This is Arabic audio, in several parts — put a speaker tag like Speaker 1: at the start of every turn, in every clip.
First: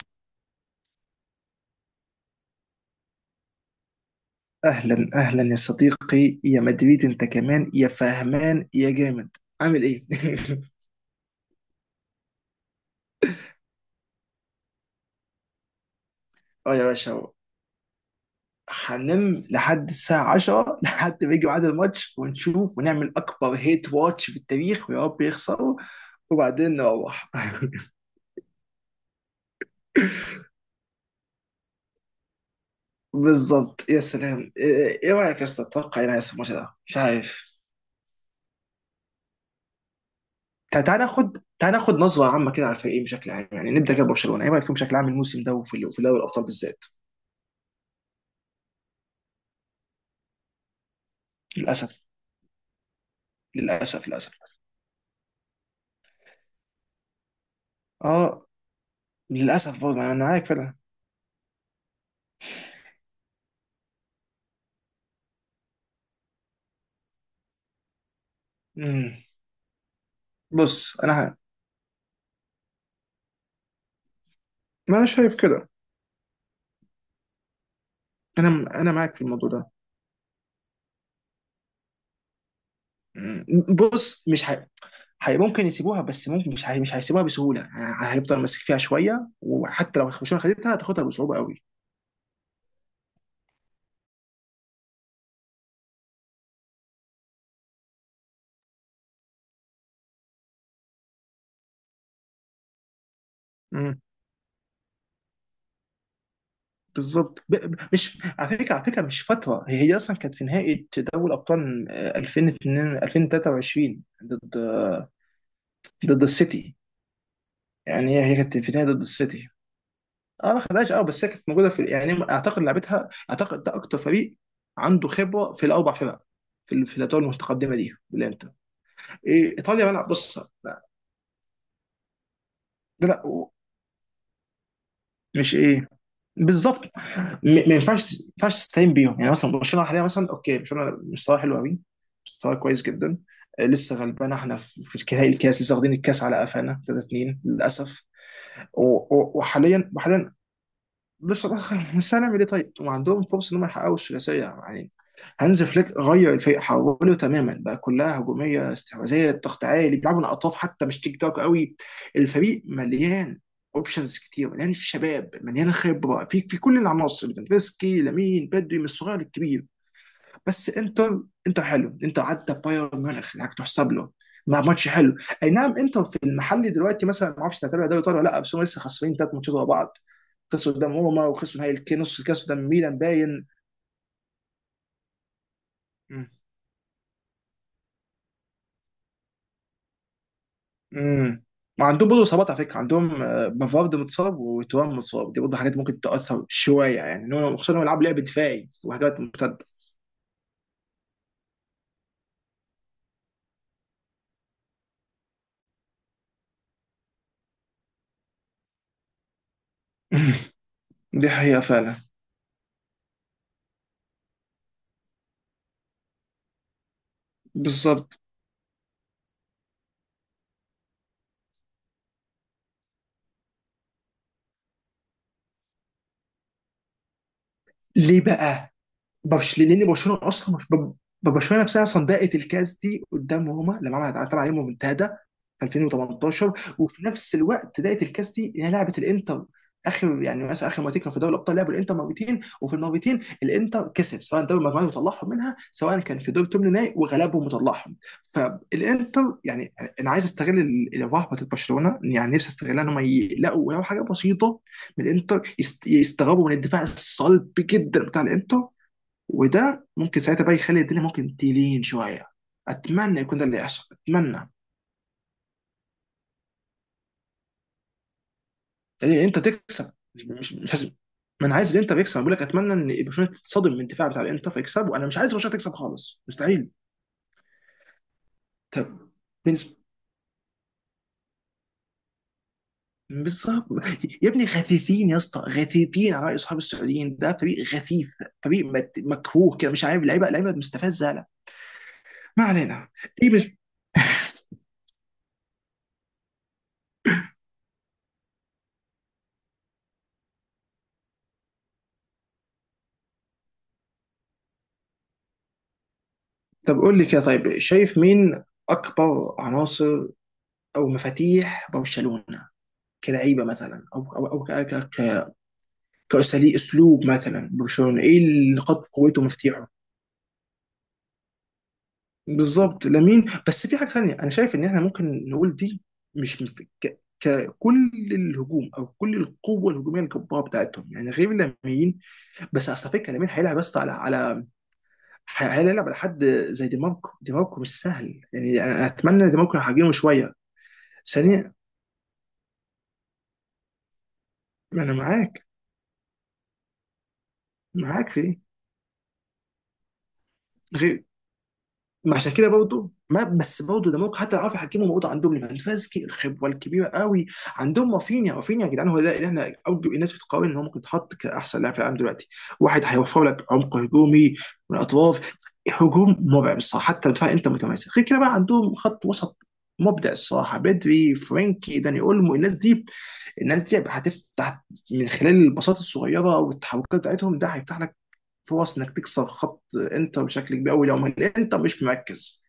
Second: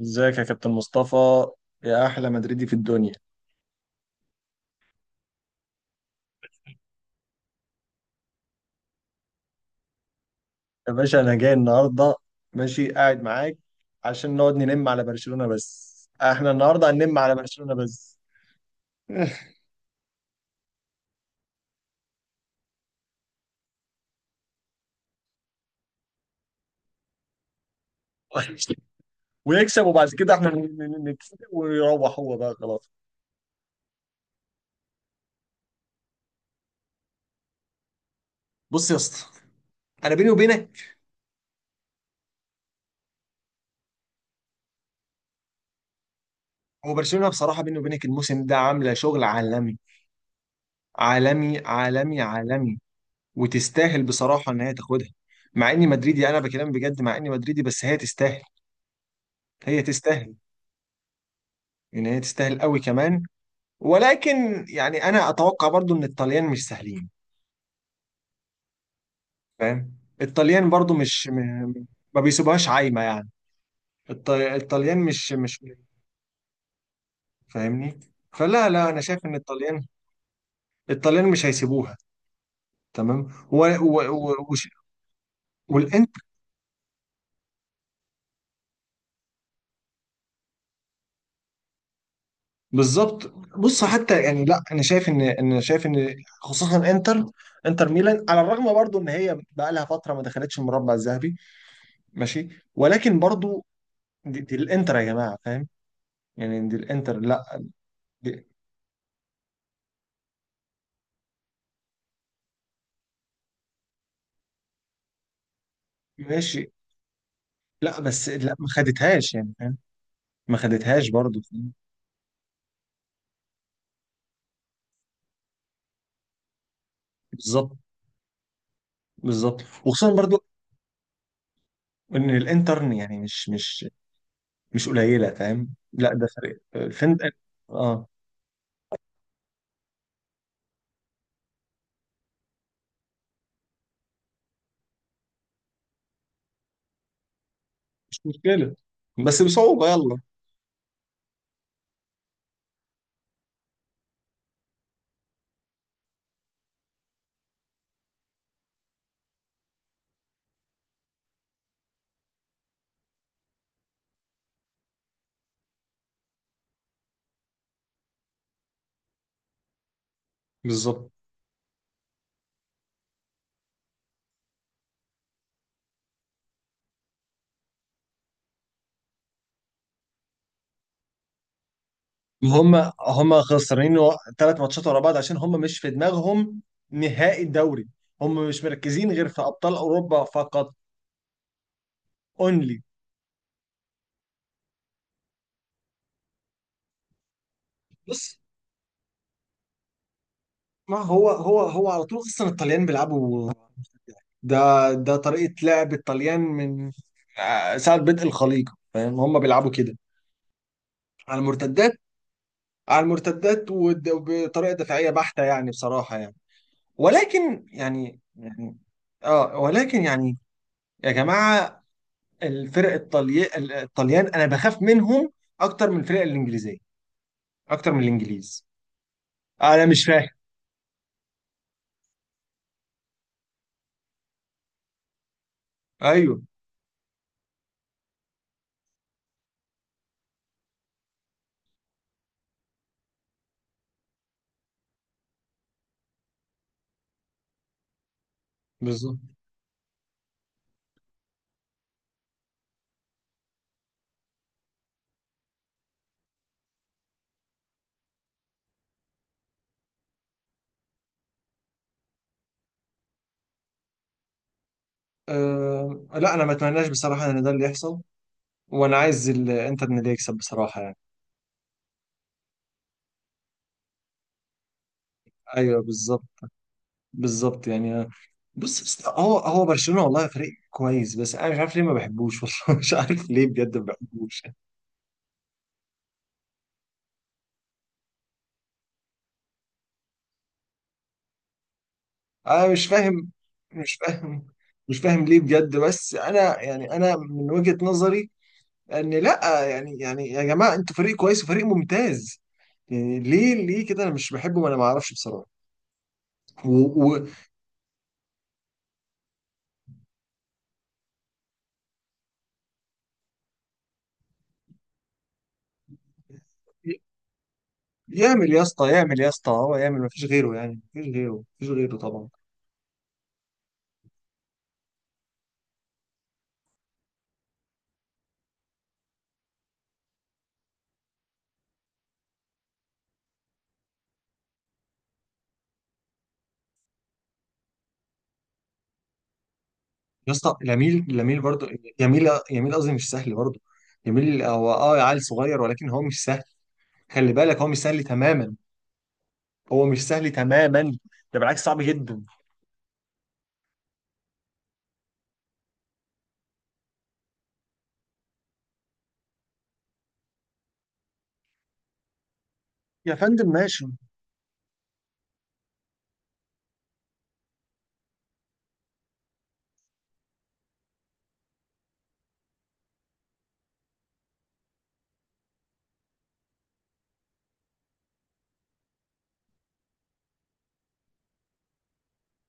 Speaker 1: ازيك يا كابتن مصطفى، يا احلى مدريدي في الدنيا.
Speaker 2: اهلا اهلا يا صديقي، يا مدريد انت كمان، يا فهمان يا جامد، عامل ايه؟
Speaker 1: يا باشا انا جاي النهارده ماشي قاعد معاك عشان نقعد ننم على برشلونة، بس احنا
Speaker 2: اه يا
Speaker 1: النهارده
Speaker 2: باشا
Speaker 1: هننم
Speaker 2: أهو.
Speaker 1: على برشلونة بس.
Speaker 2: هننام لحد الساعة 10 لحد ما يجي ميعاد الماتش ونشوف ونعمل أكبر هيت واتش في التاريخ ويا رب يخسروا وبعدين نروح.
Speaker 1: ويكسب وبعد كده احنا نكسب ويروح هو بقى خلاص.
Speaker 2: بالظبط، يا سلام. إيه رأيك يا أسطى، تتوقع إيه اللي هيحصل في الماتش ده؟ مش عارف.
Speaker 1: بص يا اسطى، انا بيني وبينك.
Speaker 2: تعال ناخد نظرة عامة كده على الفريقين بشكل عام، يعني نبدأ كده ببرشلونة. إيه رأيك فيهم بشكل عام الموسم ده وفي دوري الأبطال بالذات؟
Speaker 1: هو برشلونة بصراحة بيني وبينك الموسم ده عاملة شغل عالمي. عالمي
Speaker 2: للأسف،
Speaker 1: عالمي عالمي وتستاهل
Speaker 2: للأسف، للأسف.
Speaker 1: بصراحة ان هي تاخدها. مع اني مدريدي، انا بكلام بجد، مع اني مدريدي بس هي تستاهل.
Speaker 2: اه، للاسف
Speaker 1: هي
Speaker 2: برضه انا
Speaker 1: تستاهل،
Speaker 2: معاك فعلا.
Speaker 1: ان هي تستاهل قوي كمان. ولكن يعني انا اتوقع برضو ان الطليان مش سهلين،
Speaker 2: مم.
Speaker 1: فاهم. الطليان برضو
Speaker 2: بص انا
Speaker 1: مش م... ما بيسيبوهاش عايمه يعني. الطليان
Speaker 2: ما انا
Speaker 1: مش
Speaker 2: شايف
Speaker 1: مش
Speaker 2: كده.
Speaker 1: فاهمني. فلا
Speaker 2: انا
Speaker 1: لا
Speaker 2: انا
Speaker 1: انا
Speaker 2: معاك في
Speaker 1: شايف ان
Speaker 2: الموضوع ده.
Speaker 1: الطليان، الطليان مش هيسيبوها، تمام.
Speaker 2: مم.
Speaker 1: و... و...
Speaker 2: بص
Speaker 1: و...
Speaker 2: مش ه...
Speaker 1: وش...
Speaker 2: هي ممكن يسيبوها،
Speaker 1: والانت
Speaker 2: بس ممكن مش هيسيبوها بسهوله، هيفضل ماسك فيها شويه، وحتى لو برشلونه خدتها هتاخدها بصعوبه قوي.
Speaker 1: بالظبط. بص حتى يعني، لا انا شايف ان، انا شايف ان خصوصا انتر، انتر ميلان على الرغم برضو ان هي بقى لها فتره ما دخلتش المربع الذهبي، ماشي، ولكن برضو
Speaker 2: مم.
Speaker 1: دي الانتر يا جماعه، فاهم يعني؟ دي الانتر
Speaker 2: بالظبط.
Speaker 1: لا،
Speaker 2: مش
Speaker 1: دي
Speaker 2: على فكره، مش فتره، هي اصلا كانت في نهائي دوري ابطال، 2002 2023، ضد ضد
Speaker 1: ماشي.
Speaker 2: السيتي.
Speaker 1: لا
Speaker 2: يعني هي
Speaker 1: بس
Speaker 2: هي
Speaker 1: لا،
Speaker 2: كانت
Speaker 1: ما
Speaker 2: في نهائي ضد
Speaker 1: خدتهاش
Speaker 2: السيتي.
Speaker 1: يعني فاهم،
Speaker 2: اه
Speaker 1: ما
Speaker 2: ما خدهاش. اه
Speaker 1: خدتهاش
Speaker 2: بس هي
Speaker 1: برضو،
Speaker 2: كانت موجوده،
Speaker 1: فاهم؟
Speaker 2: في يعني اعتقد لعبتها، اعتقد ده اكتر فريق عنده خبره في الاربع فرق في الادوار
Speaker 1: بالظبط.
Speaker 2: المتقدمه دي بالانتر. ايه
Speaker 1: بالظبط
Speaker 2: ايطاليا ملعب.
Speaker 1: وخصوصا
Speaker 2: بص
Speaker 1: برضو
Speaker 2: لا
Speaker 1: ان الانتر
Speaker 2: ده
Speaker 1: يعني
Speaker 2: لا
Speaker 1: مش
Speaker 2: و-
Speaker 1: مش مش قليله،
Speaker 2: مش
Speaker 1: فاهم؟
Speaker 2: ايه.
Speaker 1: لا ده فرق
Speaker 2: بالظبط.
Speaker 1: الفن، اه.
Speaker 2: ما
Speaker 1: آه،
Speaker 2: ينفعش تستهين بيهم، يعني مثلا برشلونه حاليا، مثلا اوكي، برشلونه مستواه حلو قوي، مستواه كويس جدا. لسه غلبان احنا في نهائي الكاس، لسه واخدين الكاس على قفانا 3-2 للاسف.
Speaker 1: مش مشكله
Speaker 2: و-
Speaker 1: بس بصعوبه،
Speaker 2: وحاليا،
Speaker 1: يلا.
Speaker 2: بصراحة بس الاخر مش هنعمل ايه طيب؟ وعندهم فرصة انهم يحققوا الثلاثية يعني. هانز فليك غير الفريق حوله تماما بقى، كلها هجومية استحواذية، ضغط عالي، بيلعبوا من اطراف، حتى مش تيك توك قوي. الفريق مليان اوبشنز كتير، مليان شباب، مليان خبرة في كل العناصر: بتنفسكي، لامين، بدري، من الصغير للكبير. بس
Speaker 1: بالظبط.
Speaker 2: انتر حلو. انتر عدى بايرن ميونخ، يعني تحسب له مع ماتش حلو. اي نعم، انتر في المحلي دلوقتي مثلا، ما اعرفش تعتبر دوري ايطالي ولا لا، بس هم لسه خسرين ثلاث ماتشات ورا بعض، خسروا قدام روما وخسروا نهائي نص الكاس قدام
Speaker 1: هم،
Speaker 2: ميلان
Speaker 1: هم
Speaker 2: باين.
Speaker 1: خسرانين ثلاث ماتشات ورا بعض عشان هم مش في
Speaker 2: مم.
Speaker 1: دماغهم نهائي الدوري. هم مش مركزين غير في ابطال اوروبا فقط،
Speaker 2: مم. ما عندهم برضه اصابات على
Speaker 1: اونلي.
Speaker 2: فكره، عندهم بافارد متصاب وتوام متصاب، دي برضه حاجات ممكن تاثر شويه يعني، خصوصا انهم بيلعبوا لعب
Speaker 1: بص،
Speaker 2: دفاعي وحاجات مرتده.
Speaker 1: ما هو على طول اصلا الطليان بيلعبوا ده ده طريقة لعب الطليان من ساعة بدء الخليقة، فاهم؟ هم بيلعبوا كده
Speaker 2: دي
Speaker 1: على
Speaker 2: حقيقه
Speaker 1: المرتدات.
Speaker 2: فعلا.
Speaker 1: على المرتدات وبطريقة دفاعية بحتة يعني، بصراحة يعني. ولكن
Speaker 2: بالظبط.
Speaker 1: يعني، اه ولكن يعني، يا جماعة، الفرق الطلي... الطليان انا بخاف منهم اكتر من الفرق الانجليزية، اكتر من
Speaker 2: ليه
Speaker 1: الانجليز.
Speaker 2: بقى؟
Speaker 1: انا مش
Speaker 2: برشلونه
Speaker 1: فاهم.
Speaker 2: اصلا مش ب- برشلونه نفسها اصلا ضاقت الكاس دي قدام روما لما عملت طبعا يوم منتهى في
Speaker 1: ايوه
Speaker 2: 2018، وفي نفس الوقت ضاقت الكاس دي انها لعبت الانتر اخر، يعني مثلا اخر مرتين كانوا في دوري الابطال لعبوا الانتر مرتين، وفي المرتين الانتر كسب، سواء دوري المجموعات وطلعهم منها، سواء كان في دور ثمن نهائي وغلبهم وطلعهم.
Speaker 1: بالظبط.
Speaker 2: فالانتر يعني انا عايز استغل الرهبه بتاعت برشلونه، يعني نفسي استغلها ان هم يلاقوا ولو حاجه بسيطه من الانتر، يستغربوا من الدفاع الصلب جدا بتاع الانتر، وده ممكن ساعتها بقى يخلي الدنيا ممكن تلين شويه. اتمنى يكون ده اللي يحصل، اتمنى.
Speaker 1: أه لا، انا ما اتمناش بصراحة ان ده اللي يحصل، وانا
Speaker 2: يعني
Speaker 1: عايز
Speaker 2: انت
Speaker 1: انتر
Speaker 2: تكسب،
Speaker 1: إن اللي يكسب
Speaker 2: مش
Speaker 1: بصراحة
Speaker 2: لازم.
Speaker 1: يعني.
Speaker 2: ما انا عايز الانتر يكسب، بقول لك اتمنى ان برشلونه تتصدم من الدفاع بتاع الانتر فيكسب، وانا مش عايز برشلونه تكسب
Speaker 1: ايوه
Speaker 2: خالص،
Speaker 1: بالظبط،
Speaker 2: مستحيل.
Speaker 1: بالظبط يعني. بص، بس
Speaker 2: طب
Speaker 1: هو
Speaker 2: بالنسبه.
Speaker 1: برشلونة والله فريق كويس، بس انا مش عارف ليه ما بحبوش والله مش عارف ليه
Speaker 2: بالظبط.
Speaker 1: بجد ما
Speaker 2: يا
Speaker 1: بحبوش.
Speaker 2: ابني غثيثين، يا اسطى غثيثين، على راي اصحاب السعوديين ده فريق غثيث. فريق مكفوه كده مش عارف، لعيبه مستفزه، لا. ما
Speaker 1: انا مش
Speaker 2: علينا.
Speaker 1: فاهم،
Speaker 2: ايه بس؟
Speaker 1: مش فاهم، مش فاهم ليه بجد، بس انا يعني انا من وجهة نظري ان، لا يعني يعني يا جماعة انتوا فريق كويس وفريق ممتاز، يعني ليه كده انا مش بحبه؟ ما انا ما اعرفش بصراحة. و...
Speaker 2: طب قول لي كده،
Speaker 1: و...
Speaker 2: طيب شايف مين اكبر عناصر او مفاتيح برشلونه؟ كلعيبه مثلا، او كاساليب، اسلوب مثلا برشلونه، ايه
Speaker 1: يعمل
Speaker 2: اللي
Speaker 1: يا
Speaker 2: نقاط
Speaker 1: اسطى، يعمل
Speaker 2: قوته
Speaker 1: يا اسطى،
Speaker 2: ومفاتيحه؟
Speaker 1: هو يعمل، ما فيش غيره يعني، ما فيش غيره طبعا.
Speaker 2: بالظبط لامين. بس في حاجه ثانيه انا شايف ان احنا ممكن نقول دي مش مش- ككل الهجوم، او كل القوه الهجوميه الجباره بتاعتهم، يعني غير لامين. بس اصل فكره لامين هيلعب بس على هيلعب على حد زي دي ماركو. دي ماركو مش سهل، يعني انا اتمنى دي ماركو يحجمه
Speaker 1: يا
Speaker 2: شويه.
Speaker 1: اسطى لاميل، لاميل
Speaker 2: ثانيا،
Speaker 1: برضه، يميل يميل قصدي، مش سهل برضه يميل. هو
Speaker 2: ما انا
Speaker 1: اه عيل
Speaker 2: معاك،
Speaker 1: صغير، ولكن هو مش سهل. خلي بالك هو مش سهل
Speaker 2: في دي.
Speaker 1: تماما، هو مش سهل تماما،
Speaker 2: غير
Speaker 1: ده بالعكس صعب
Speaker 2: مع
Speaker 1: جدا.
Speaker 2: شاكيرا برضه، ما بس برضه ده ممكن حتى لو عرفوا يحكموا الموضوع. عندهم ليفاندوفسكي الخبره الكبيره قوي، عندهم رافينيا. رافينيا يا جدعان هو ده اللي احنا ارجو، الناس بتقارن ان هو ممكن يتحط كاحسن لاعب في العالم دلوقتي. واحد
Speaker 1: يا
Speaker 2: هيوفر لك
Speaker 1: فندم
Speaker 2: عمق
Speaker 1: ماشي،
Speaker 2: هجومي من الاطراف، هجوم مرعب الصراحه. حتى الدفاع انت متماسك. غير كده بقى عندهم خط وسط مبدع الصراحه: بدري، فرانكي، داني اولمو. الناس دي هتفتح من خلال البساطه الصغيره والتحركات بتاعتهم، ده هيفتح لك فرص انك تكسر خط انتر بشكل كبير قوي لو الانتر مش مركز.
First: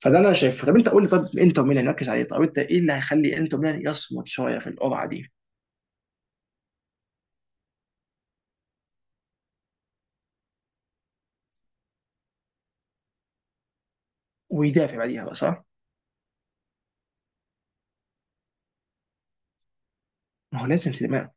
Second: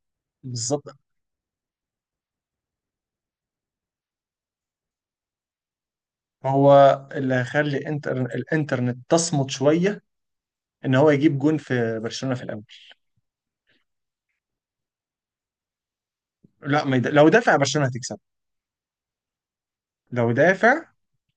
Speaker 2: فده اللي انا شايفه. طب انت
Speaker 1: بالظبط.
Speaker 2: قول لي، طب انتر ميلان يركز عليه. طب انت ايه اللي هيخلي انتر ميلان يصمد شويه في القرعه دي؟
Speaker 1: هو اللي هيخلي الانترنت تصمت شويه، ان هو يجيب جون في برشلونه في الاول.
Speaker 2: ويدافع بعديها بقى، صح؟
Speaker 1: لا ما يد... لو دافع برشلونه هتكسب، لو
Speaker 2: ما هو
Speaker 1: دافع،
Speaker 2: لازم تدافع.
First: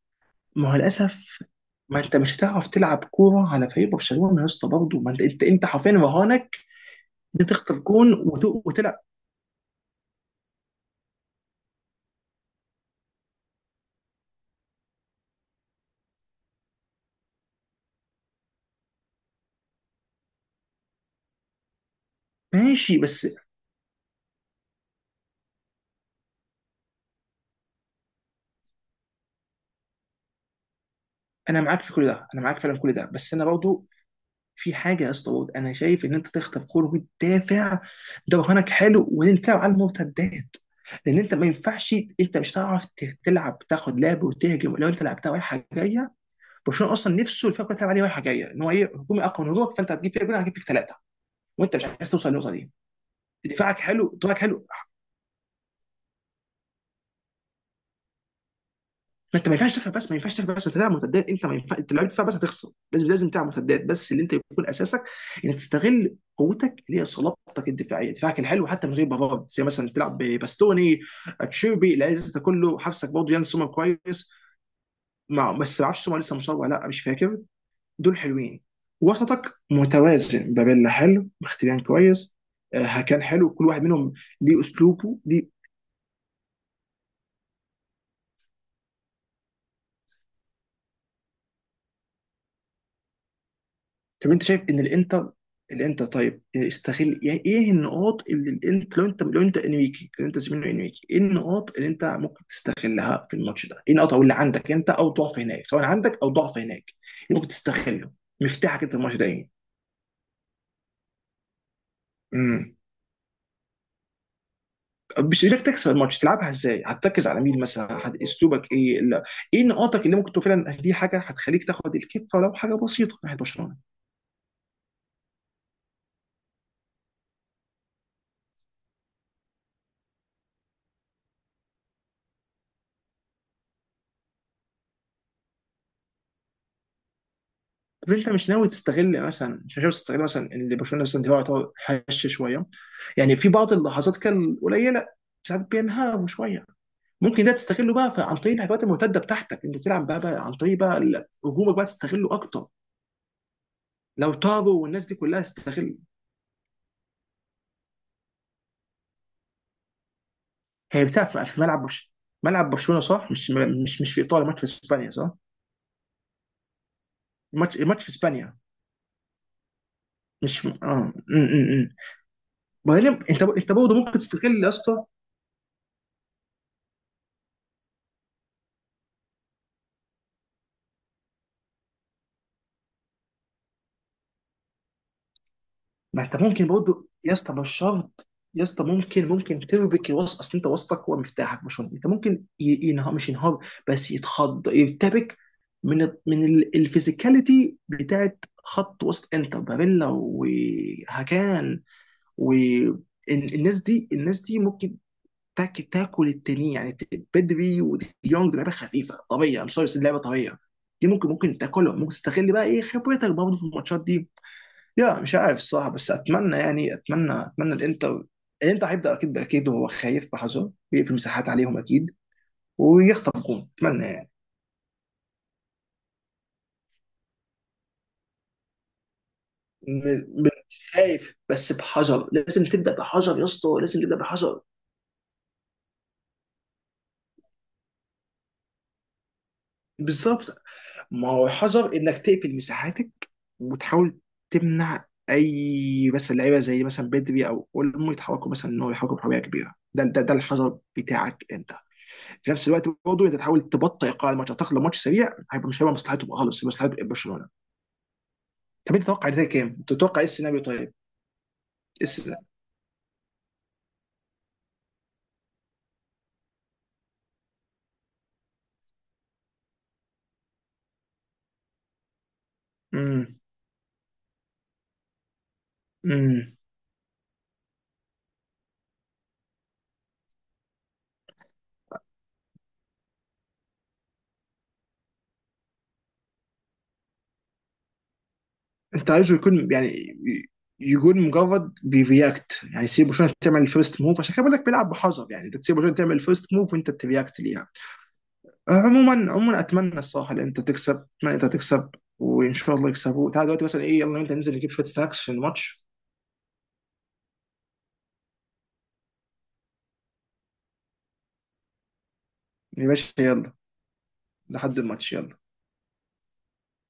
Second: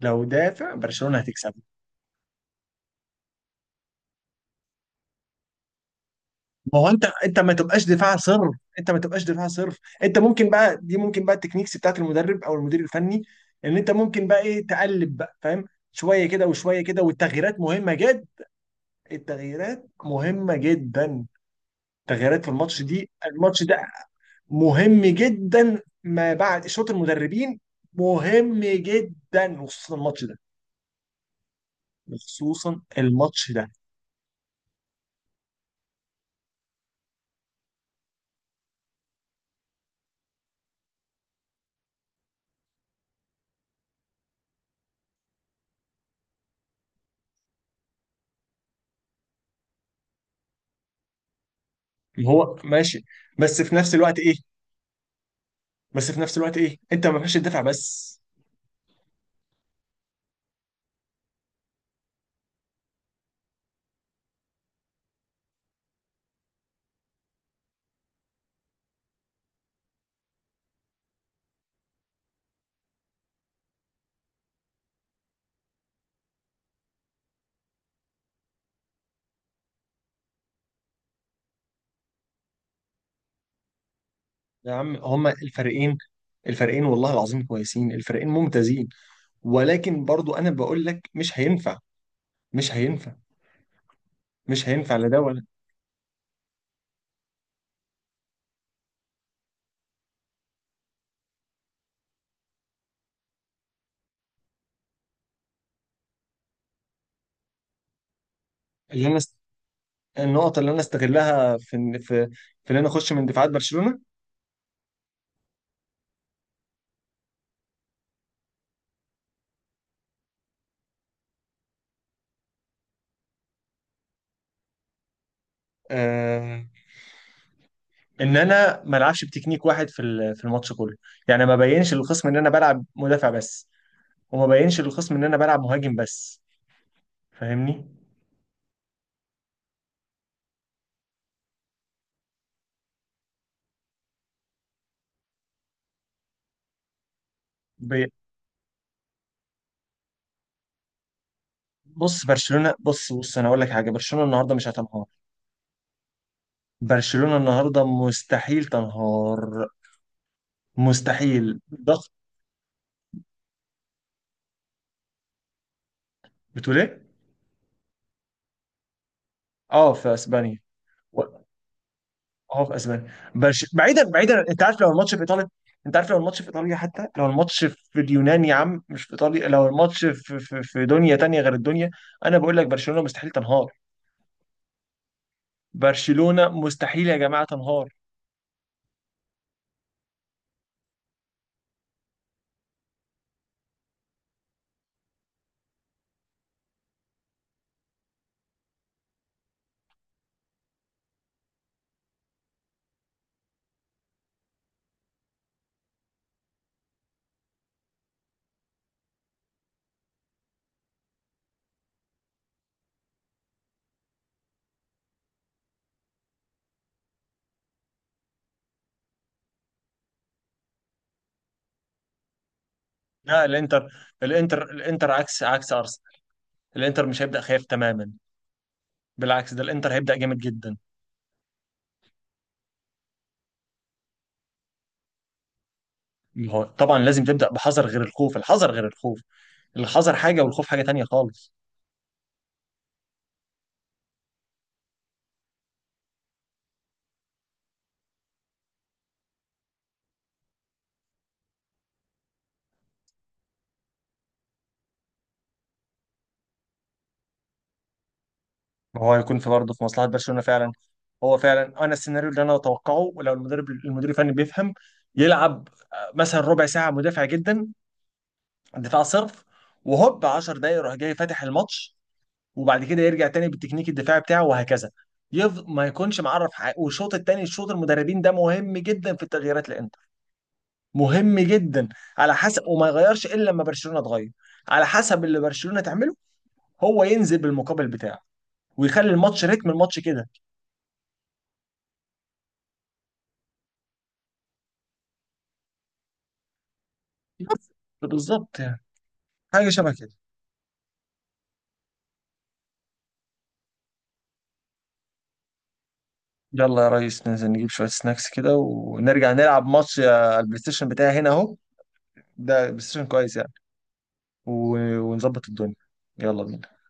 Speaker 1: لو
Speaker 2: ما
Speaker 1: دافع
Speaker 2: هو
Speaker 1: برشلونه
Speaker 2: للاسف
Speaker 1: هتكسب.
Speaker 2: ما انت مش هتعرف تلعب كوره على فريق برشلونه يا اسطى برضه، ما انت حرفيا رهانك
Speaker 1: ما هو انت، انت ما
Speaker 2: بتخطف
Speaker 1: تبقاش
Speaker 2: جون
Speaker 1: دفاع صرف، انت
Speaker 2: وتلعب.
Speaker 1: ما تبقاش دفاع صرف، انت ممكن بقى، دي ممكن بقى التكنيكس بتاعت المدرب او المدير الفني، ان انت ممكن بقى ايه تقلب بقى، فاهم؟ شويه كده وشويه كده، والتغييرات مهمه جدا، التغييرات مهمه جدا، التغييرات في الماتش
Speaker 2: ماشي
Speaker 1: دي
Speaker 2: بس
Speaker 1: الماتش ده مهم جدا ما بعد شوط المدربين، مهم جدا وخصوصا الماتش ده،
Speaker 2: انا معاك في كل ده، انا معاك فعلا
Speaker 1: وخصوصا
Speaker 2: في كل ده، بس انا
Speaker 1: الماتش ده.
Speaker 2: برضه في حاجه يا اسطى. انا شايف ان انت تخطف كوره وتدافع، ده برهانك حلو، وانت تلعب على المرتدات. لان انت ما ينفعش، انت مش هتعرف تلعب، تاخد لعب وتهجم، لو انت لعبتها رايحه جايه. برشلونه اصلا نفسه الفرقه كلها تلعب عليه رايحه جايه، ان هو ايه، هجومي اقوى من هجومك، فانت هتجيب فيها جول هتجيب فيك ثلاثه، وانت مش عايز توصل للنقطه
Speaker 1: هو
Speaker 2: دي.
Speaker 1: ماشي، بس في
Speaker 2: دفاعك
Speaker 1: نفس الوقت
Speaker 2: حلو،
Speaker 1: ايه،
Speaker 2: دفاعك حلو.
Speaker 1: بس في نفس الوقت ايه، انت ما ينفعش تدافع بس.
Speaker 2: فانت ما ينفعش تفهم بس، انت تلعب مرتدات. انت ما ينفع، انت لو لعبت دفاع بس هتخسر. لازم لازم تلعب مرتدات، بس اللي انت يكون اساسك انك تستغل قوتك اللي هي صلابتك الدفاعيه، دفاعك الحلو، حتى من غير بافارد، زي مثلا تلعب بباستوني، اتشيربي، العز ده كله. حارسك برضه يان سومر كويس، مع بس ما اعرفش سومر لسه مصاب ولا لا، مش فاكر. دول حلوين. وسطك متوازن، بابيلا حلو، مختبيان كويس، هكان حلو، كل واحد منهم ليه
Speaker 1: يا عم
Speaker 2: اسلوبه
Speaker 1: هما
Speaker 2: ليه.
Speaker 1: الفريقين، الفريقين والله العظيم كويسين، الفريقين ممتازين، ولكن برضو انا بقول لك مش هينفع، مش هينفع،
Speaker 2: طب انت شايف
Speaker 1: مش
Speaker 2: ان
Speaker 1: هينفع، لا ده
Speaker 2: الانتر،
Speaker 1: ولا.
Speaker 2: طيب استغل، يعني ايه النقاط اللي الانت، لو انت انريكي، لو انت زميله انريكي، ايه النقاط اللي انت ممكن تستغلها في الماتش ده؟ ايه النقاط اللي عندك انت او ضعف هناك، سواء عندك او ضعف هناك، ايه ممكن تستغله؟ مفتاحك انت في
Speaker 1: اللي انا
Speaker 2: الماتش ده
Speaker 1: است...
Speaker 2: ايه؟
Speaker 1: النقط اللي انا استغلها في، في
Speaker 2: امم
Speaker 1: ان انا اخش من دفاعات برشلونة.
Speaker 2: مش ايدك تكسب الماتش تلعبها ازاي؟ هتركز على مين مثلا؟ اسلوبك ايه؟ لا. ايه نقاطك اللي ممكن تكون فعلا دي حاجه هتخليك تاخد الكفه ولو حاجه بسيطه ناحيه برشلونه؟
Speaker 1: آه... ان انا ما العبش بتكنيك واحد في في الماتش كله، يعني ما بينش للخصم ان انا بلعب مدافع بس، وما بينش للخصم ان انا بلعب مهاجم بس، فاهمني؟
Speaker 2: طب انت مش ناوي تستغل مثلا، ان برشلونه مثلا دفاعه يعتبر هش شويه، يعني في بعض اللحظات كان قليله، ساعات بينهاروا شويه. ممكن ده تستغله
Speaker 1: بي...
Speaker 2: بقى عن طريق الهجمات المرتده بتاعتك، انت تلعب بقى، عن طريق بقى هجومك بقى
Speaker 1: بص
Speaker 2: تستغله اكتر
Speaker 1: برشلونة، بص انا اقول لك حاجة، برشلونة
Speaker 2: لو
Speaker 1: النهارده مش
Speaker 2: طاروا،
Speaker 1: هتنهار،
Speaker 2: والناس دي كلها تستغل.
Speaker 1: برشلونة النهارده مستحيل تنهار،
Speaker 2: هي بتعرف
Speaker 1: مستحيل.
Speaker 2: في ملعب
Speaker 1: ضغط.
Speaker 2: ملعب برشلونه، صح؟ مش في ايطاليا، ماتش في اسبانيا صح.
Speaker 1: بتقول ايه؟
Speaker 2: الماتش في اسبانيا.
Speaker 1: اه في اسبانيا.
Speaker 2: مش م- اه
Speaker 1: و-
Speaker 2: م -م -م.
Speaker 1: اه في
Speaker 2: وبعدين
Speaker 1: اسبانيا،
Speaker 2: انت، برضه
Speaker 1: بعيدا
Speaker 2: ممكن
Speaker 1: بعيدا، انت
Speaker 2: تستغل يا
Speaker 1: عارف لو
Speaker 2: اسطى.
Speaker 1: الماتش في ايطاليا، انت عارف لو الماتش في ايطاليا، حتى لو الماتش في اليونان يا عم مش في ايطاليا، لو الماتش في دنيا تانية غير الدنيا، انا بقول لك برشلونة مستحيل تنهار،
Speaker 2: ما انت
Speaker 1: برشلونة
Speaker 2: ممكن
Speaker 1: مستحيل
Speaker 2: برضه
Speaker 1: يا
Speaker 2: يا
Speaker 1: جماعة
Speaker 2: اسطى، مش
Speaker 1: تنهار.
Speaker 2: شرط يا اسطى. ممكن تربك الوسط، اصل انت وسطك هو مفتاحك. مش انت ممكن ينهار، مش ينهار، بس يتخض يرتبك الفيزيكاليتي بتاعت خط وسط انتر، باريلا وهاكان والناس دي. الناس دي ممكن تاكل التانيين، يعني بدري وديونج، دي لعبه خفيفه طبيعيه. سوري، بس اللعبه طبيعيه دي ممكن، تاكلهم، ممكن تستغل بقى ايه خبرتك برضه في الماتشات دي، يا مش عارف الصراحه. بس اتمنى يعني، اتمنى الانتر. الانتر هيبدا اكيد باكيد وهو خايف بحذر، بيقفل مساحات عليهم اكيد
Speaker 1: لا
Speaker 2: ويخطف جون.
Speaker 1: الانتر،
Speaker 2: اتمنى يعني.
Speaker 1: الانتر عكس، عكس ارسنال، الانتر مش هيبدأ خايف تماما، بالعكس ده الانتر هيبدأ جامد
Speaker 2: م- م-
Speaker 1: جدا.
Speaker 2: خايف بس بحذر، لازم تبدا بحذر يا اسطى، لازم تبدا بحذر.
Speaker 1: ما هو طبعا لازم تبدأ بحذر، غير الخوف، الحذر غير الخوف، الحذر حاجة
Speaker 2: بالظبط.
Speaker 1: والخوف حاجة تانية
Speaker 2: ما هو
Speaker 1: خالص.
Speaker 2: الحذر انك تقفل مساحاتك وتحاول تمنع اي بس اللعيبه زي مثلا بدري او اولمو يتحركوا، مثلا ان هو يحركوا بحريه كبيره، ده الحذر بتاعك انت. في نفس الوقت برضه انت تحاول تبطئ ايقاع الماتش، اعتقد لو ماتش سريع هيبقى، مش هيبقى مصلحته بقى خالص، مصلحه برشلونه. طب
Speaker 1: ما
Speaker 2: انت
Speaker 1: هو
Speaker 2: تتوقع
Speaker 1: هيكون
Speaker 2: النتيجه
Speaker 1: في
Speaker 2: كام؟
Speaker 1: برضه في
Speaker 2: انت
Speaker 1: مصلحة
Speaker 2: تتوقع ايه
Speaker 1: برشلونة
Speaker 2: السيناريو
Speaker 1: فعلا،
Speaker 2: طيب؟ ايه
Speaker 1: هو فعلا انا السيناريو اللي
Speaker 2: السيناريو؟
Speaker 1: انا اتوقعه ولو المدرب المدير الفني بيفهم، يلعب مثلا ربع ساعة مدافع جدا، دفاع صرف، وهوب 10 دقايق يروح جاي فاتح الماتش، وبعد كده
Speaker 2: امم
Speaker 1: يرجع تاني بالتكنيك الدفاعي بتاعه وهكذا. ما يكونش معرف
Speaker 2: امم
Speaker 1: حق. والشوط التاني الشوط المدربين ده مهم جدا في التغييرات، لان مهم جدا، على حسب، وما يغيرش الا لما برشلونه تغير، على حسب اللي برشلونه تعمله، هو ينزل بالمقابل بتاعه، ويخلي
Speaker 2: انت عايزه
Speaker 1: الماتش
Speaker 2: يكون،
Speaker 1: رتم
Speaker 2: يعني
Speaker 1: الماتش كده.
Speaker 2: يكون مجرد بيرياكت، يعني سيب برشلونه تعمل الفيرست موف. عشان كده بقول لك بيلعب بحذر، يعني انت تسيب برشلونه تعمل الفيرست موف وانت ترياكت ليها.
Speaker 1: بس بالظبط يعني،
Speaker 2: عموما،
Speaker 1: حاجه شبه
Speaker 2: اتمنى
Speaker 1: كده.
Speaker 2: الصراحه ان انت تكسب، ما انت تكسب. وان شاء الله يكسبوا. تعال دلوقتي مثلا ايه، يلا انت ننزل نجيب شويه سناكس عشان الماتش.
Speaker 1: يلا يا ريس، ننزل نجيب شويه سناكس كده ونرجع نلعب ماتش، البلاي ستيشن بتاعي هنا اهو، ده بلاي
Speaker 2: يا
Speaker 1: ستيشن
Speaker 2: باشا
Speaker 1: كويس يعني،
Speaker 2: يلا. لحد الماتش يلا.
Speaker 1: ونظبط الدنيا، يلا بينا.